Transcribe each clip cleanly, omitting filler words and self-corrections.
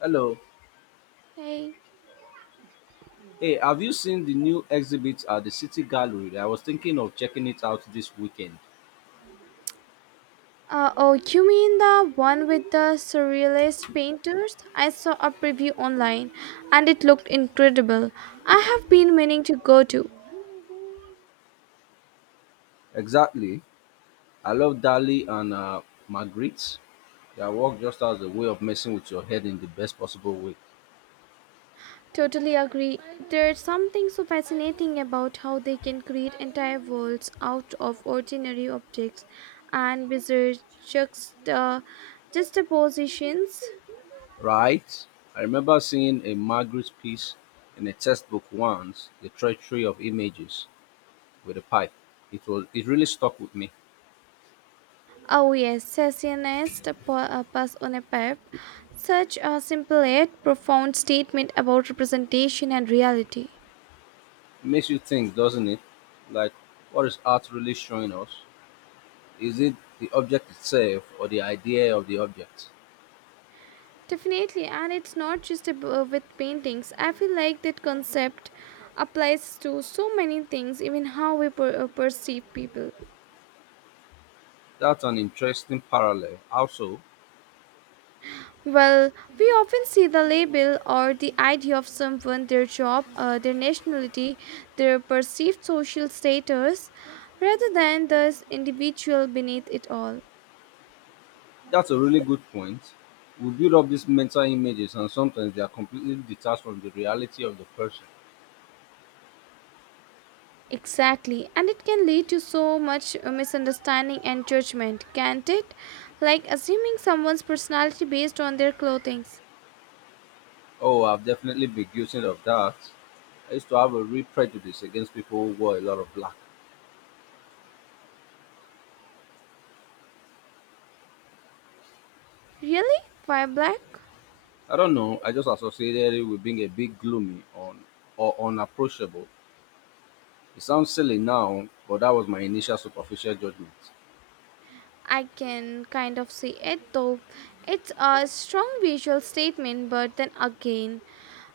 Hello. Hey. Hey, have you seen the new exhibit at the City Gallery? I was thinking of checking it out this weekend. Oh, you mean the one with the surrealist painters? I saw a preview online and it looked incredible. I have been meaning to go to. Exactly. I love Dali and Magritte. Their work just has a way of messing with your head in the best possible way. Totally agree. There's something so fascinating about how they can create entire worlds out of ordinary objects and bizarre juxta- juxtapositions. Right? I remember seeing a Magritte piece in a textbook once, The Treachery of Images, with a pipe. It really stuck with me. Oh yes, Sassionist Pass on a Pep. Such a simple yet profound statement about representation and reality. It makes you think, doesn't it? Like, what is art really showing us? Is it the object itself or the idea of the object? Definitely, and it's not just with paintings. I feel like that concept applies to so many things, even how we perceive people. That's an interesting parallel. Also, Well, we often see the label or the idea of someone, their job, their nationality, their perceived social status, rather than the individual beneath it all. that's a really good point. We build up these mental images, and sometimes they are completely detached from the reality of the person. Exactly, and it can lead to so much misunderstanding and judgment, can't it? Like assuming someone's personality based on their clothing. Oh, I've definitely been guilty of that. I used to have a real prejudice against people who wore a lot of black. Really? Why black? I don't know, I just associated it with being a bit gloomy on or unapproachable. It sounds silly now, but that was my initial superficial judgment. I can kind of see it though. It's a strong visual statement, but then again,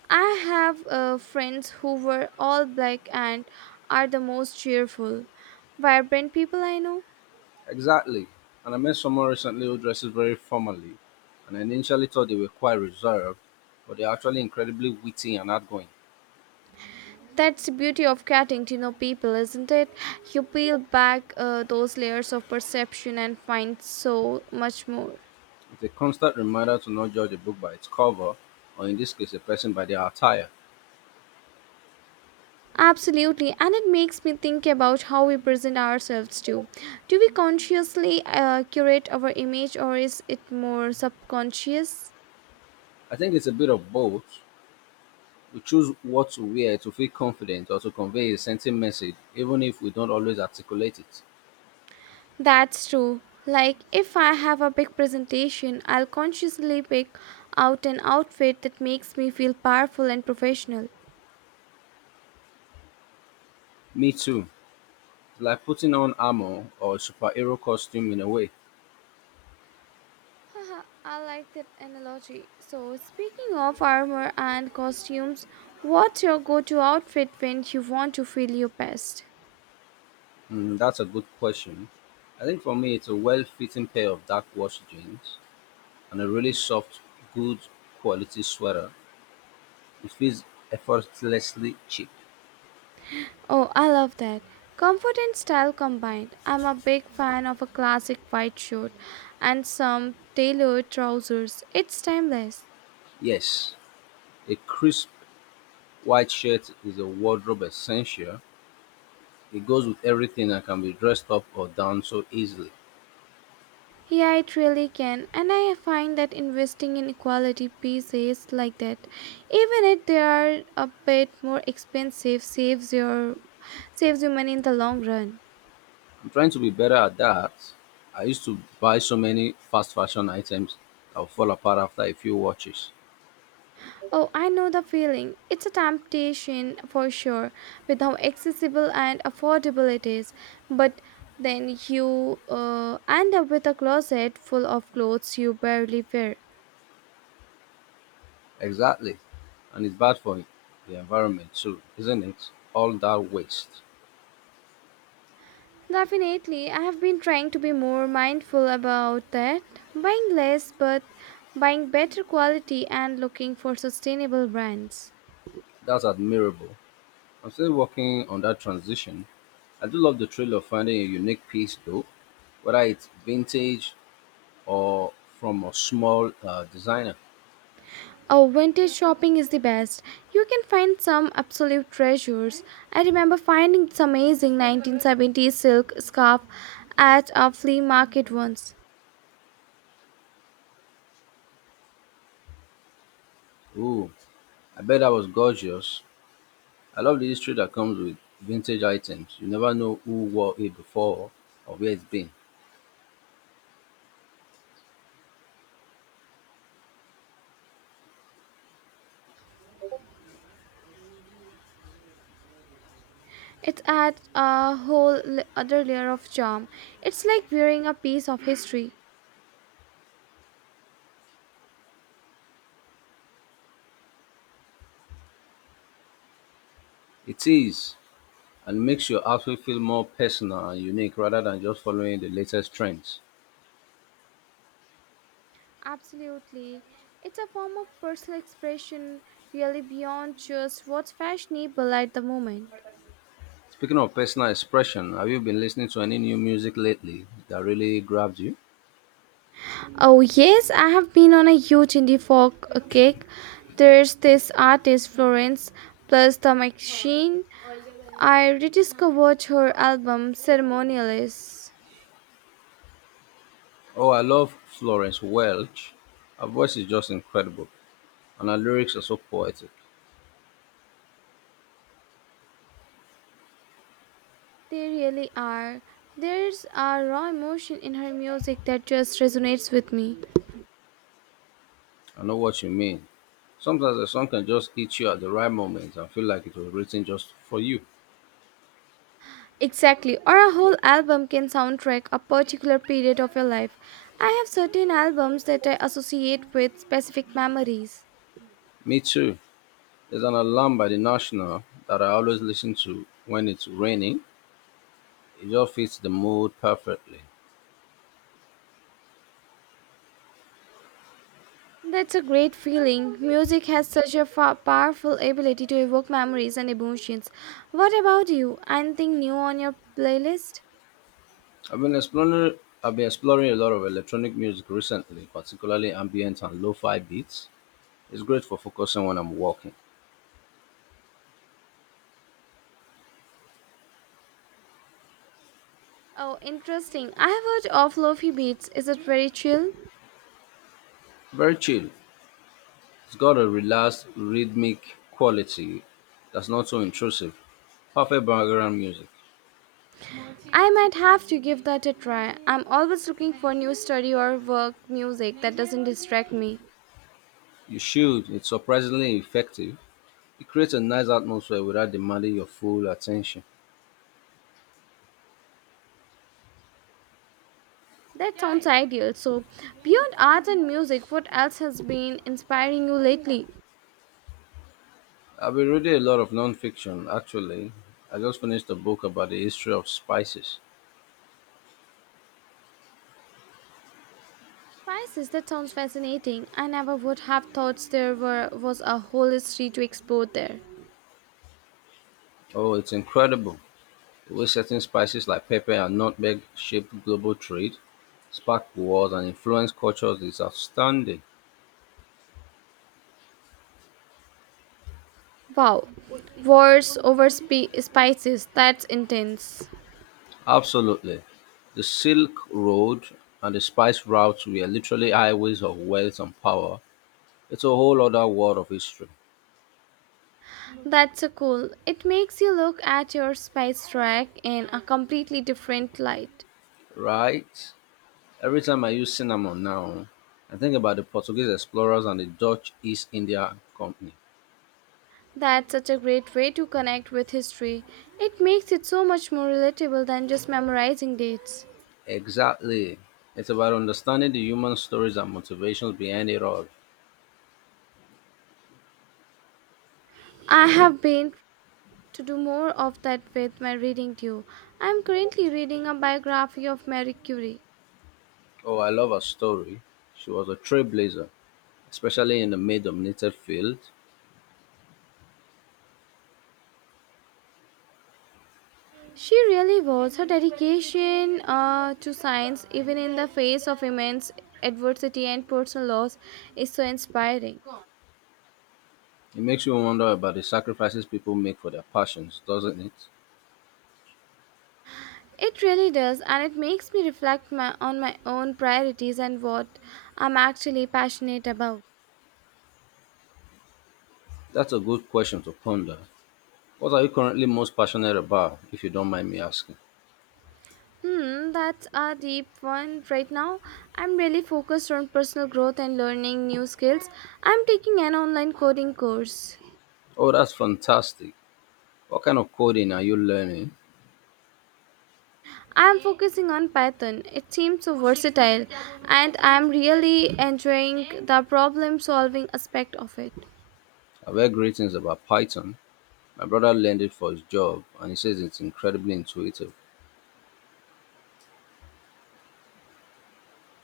I have friends who were all black and are the most cheerful, vibrant people I know. Exactly. And I met someone recently who dresses very formally, and I initially thought they were quite reserved, but they're actually incredibly witty and outgoing. That's the beauty of getting to know people, isn't it? You peel back those layers of perception and find so much more. It's a constant reminder to not judge a book by its cover, or in this case, a person by their attire. Absolutely, and it makes me think about how we present ourselves too. Do we consciously curate our image or is it more subconscious? I think it's a bit of both. We choose what to wear to feel confident or to convey a certain message, even if we don't always articulate it. That's true. Like, if I have a big presentation, I'll consciously pick out an outfit that makes me feel powerful and professional. Me too. It's like putting on armor or a superhero costume in a way. Haha, I like that analogy. So, speaking of armor and costumes, what's your go to outfit when you want to feel your best? That's a good question. I think for me, it's a well fitting pair of dark wash jeans and a really soft, good quality sweater. It feels effortlessly cheap. Oh, I love that. Comfort and style combined. I'm a big fan of a classic white shirt and some tailored trousers. It's timeless. Yes, a crisp white shirt is a wardrobe essential. It goes with everything and can be dressed up or down so easily. Yeah, it really can, and I find that investing in quality pieces like that, even if they are a bit more expensive, saves you money in the long run. I'm trying to be better at that. I used to buy so many fast fashion items that would fall apart after a few watches. Oh, I know the feeling. It's a temptation for sure, with how accessible and affordable it is. But then you end up with a closet full of clothes you barely wear. Exactly. And it's bad for the environment too, isn't it? All that waste. Definitely, I have been trying to be more mindful about that, buying less but buying better quality and looking for sustainable brands. That's admirable. I'm still working on that transition. I do love the thrill of finding a unique piece though, whether it's vintage or from a small designer. Oh, vintage shopping is the best. You can find some absolute treasures. I remember finding this amazing 1970s silk scarf at a flea market once. Ooh, I bet that was gorgeous. I love the history that comes with vintage items. You never know who wore it before or where it's been. It adds a other layer of charm. It's like wearing a piece of history. It is, and makes your outfit feel more personal and unique rather than just following the latest trends. Absolutely. It's a form of personal expression, really beyond just what's fashionable at the moment. Speaking of personal expression, have you been listening to any new music lately that really grabbed you? Oh, yes, I have been on a huge indie folk kick. There's this artist, Florence, plus the machine. I rediscovered her album, Ceremonialists. Oh, I love Florence Welch. Her voice is just incredible, and her lyrics are so poetic. They really are. There's a raw emotion in her music that just resonates with me. I know what you mean. Sometimes a song can just hit you at the right moment and feel like it was written just for you. Exactly, or a whole album can soundtrack a particular period of your life. I have certain albums that I associate with specific memories. Me too. There's an alarm by the National that I always listen to when it's raining. It just fits the mood perfectly. That's a great feeling. Music has such a powerful ability to evoke memories and emotions. What about you? Anything new on your playlist? I've been exploring a lot of electronic music recently, particularly ambient and lo-fi beats. It's great for focusing when I'm walking. Oh, interesting. I have heard of Lofi Beats. Is it very chill? Very chill. It's got a relaxed rhythmic quality that's not so intrusive. Perfect background music. I might have to give that a try. I'm always looking for new study or work music that doesn't distract me. You should. It's surprisingly effective. It creates a nice atmosphere without demanding your full attention. That sounds ideal. So, beyond art and music, what else has been inspiring you lately? I've been reading a lot of non-fiction actually. I just finished a book about the history of spices. Spices. That sounds fascinating. I never would have thought there were was a whole history to explore there. Oh, it's incredible. Which certain spices like pepper and nutmeg shaped global trade, sparked wars, and influenced cultures is outstanding. Wow, wars over spices. That's intense. Absolutely. The Silk Road and the spice routes were literally highways of wealth and power. It's a whole other world of history, That's so cool. It makes you look at your spice rack in a completely different light. right? Every time I use cinnamon now, I think about the Portuguese explorers and the Dutch East India Company. That's such a great way to connect with history. It makes it so much more relatable than just memorizing dates. Exactly. It's about understanding the human stories and motivations behind it all. I have been to do more of that with my reading too. I'm currently reading a biography of Marie Curie. Oh, I love her story. She was a trailblazer, especially in the male dominated field. She really was. Her dedication to science, even in the face of immense adversity and personal loss, is so inspiring. It makes you wonder about the sacrifices people make for their passions, doesn't it? It really does, and it makes me on my own priorities and what I'm actually passionate about. That's a good question to ponder. What are you currently most passionate about, if you don't mind me asking? Hmm, that's a deep one right now. I'm really focused on personal growth and learning new skills. I'm taking an online coding course. Oh, that's fantastic. What kind of coding are you learning? I am focusing on Python. It seems so versatile, and I am really enjoying the problem solving aspect of it. I've heard great things about Python. My brother learned it for his job, and he says it's incredibly intuitive.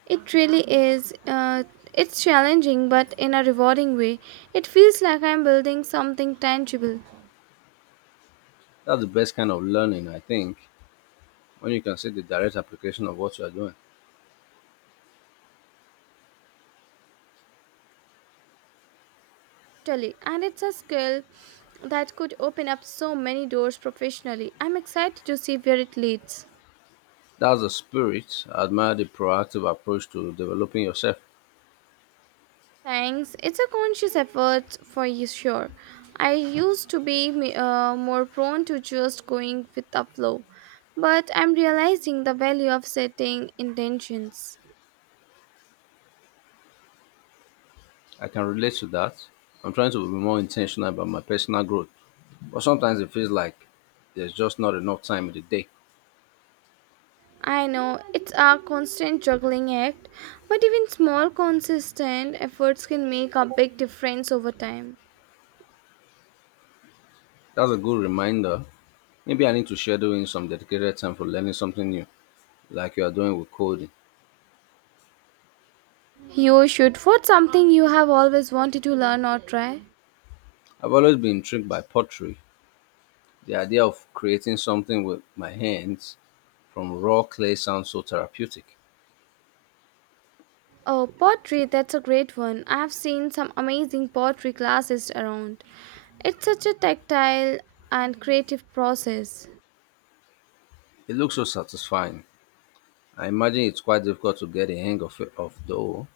It really is. It's challenging, but in a rewarding way. It feels like I am building something tangible. That's the best kind of learning, I think, when you can see the direct application of what you are doing. Totally. And it's a skill that could open up so many doors professionally. I'm excited to see where it leads. That's the spirit. I admire the proactive approach to developing yourself. Thanks. It's a conscious effort for you, sure. I used to be more prone to just going with the flow, but I'm realizing the value of setting intentions. I can relate to that. I'm trying to be more intentional about my personal growth, but sometimes it feels like there's just not enough time in the day. I know it's a constant juggling act, but even small, consistent efforts can make a big difference over time. That's a good reminder. Maybe I need to schedule in some dedicated time for learning something new, like you are doing with coding. You should. What's something you have always wanted to learn or try? I've always been intrigued by pottery. The idea of creating something with my hands from raw clay sounds so therapeutic. Oh, pottery, that's a great one. I've seen some amazing pottery classes around. It's such a tactile and creative process. It looks so satisfying. I imagine it's quite difficult to get a hang of it, of though.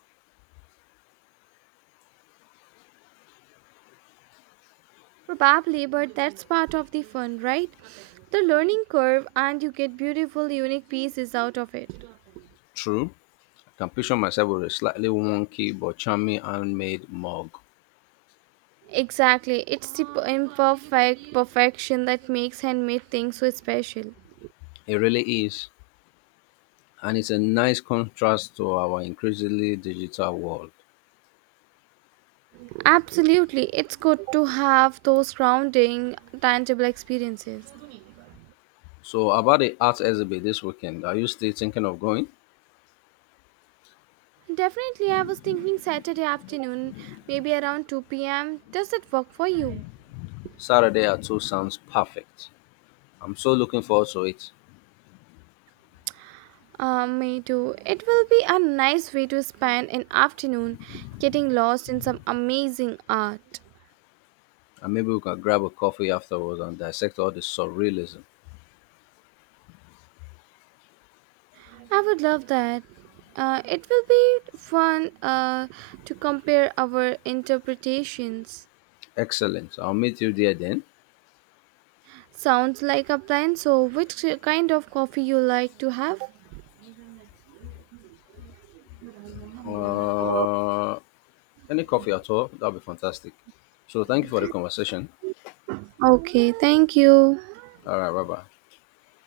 Probably, but that's part of the fun, right? The learning curve, and you get beautiful, unique pieces out of it. True, I can picture myself with a slightly wonky but charming handmade mug. Exactly, it's the imperfect perfection that makes handmade things so special. It really is, and it's a nice contrast to our increasingly digital world. Absolutely, it's good to have those grounding, tangible experiences. So, about the art exhibit this weekend, are you still thinking of going? Definitely, I was thinking Saturday afternoon, maybe around 2 pm. Does that work for you? Saturday at 2 p.m. sounds perfect. I'm so looking forward to it. Me too. It will be a nice way to spend an afternoon getting lost in some amazing art. And maybe we can grab a coffee afterwards and dissect all the surrealism. I would love that. It will be fun to compare our interpretations. Excellent. I'll meet you there then. Sounds like a plan. So, which kind of coffee you like to have? Uh, any coffee at all? That'll be fantastic. So, thank you for the conversation. Okay, thank you. All right, bye bye.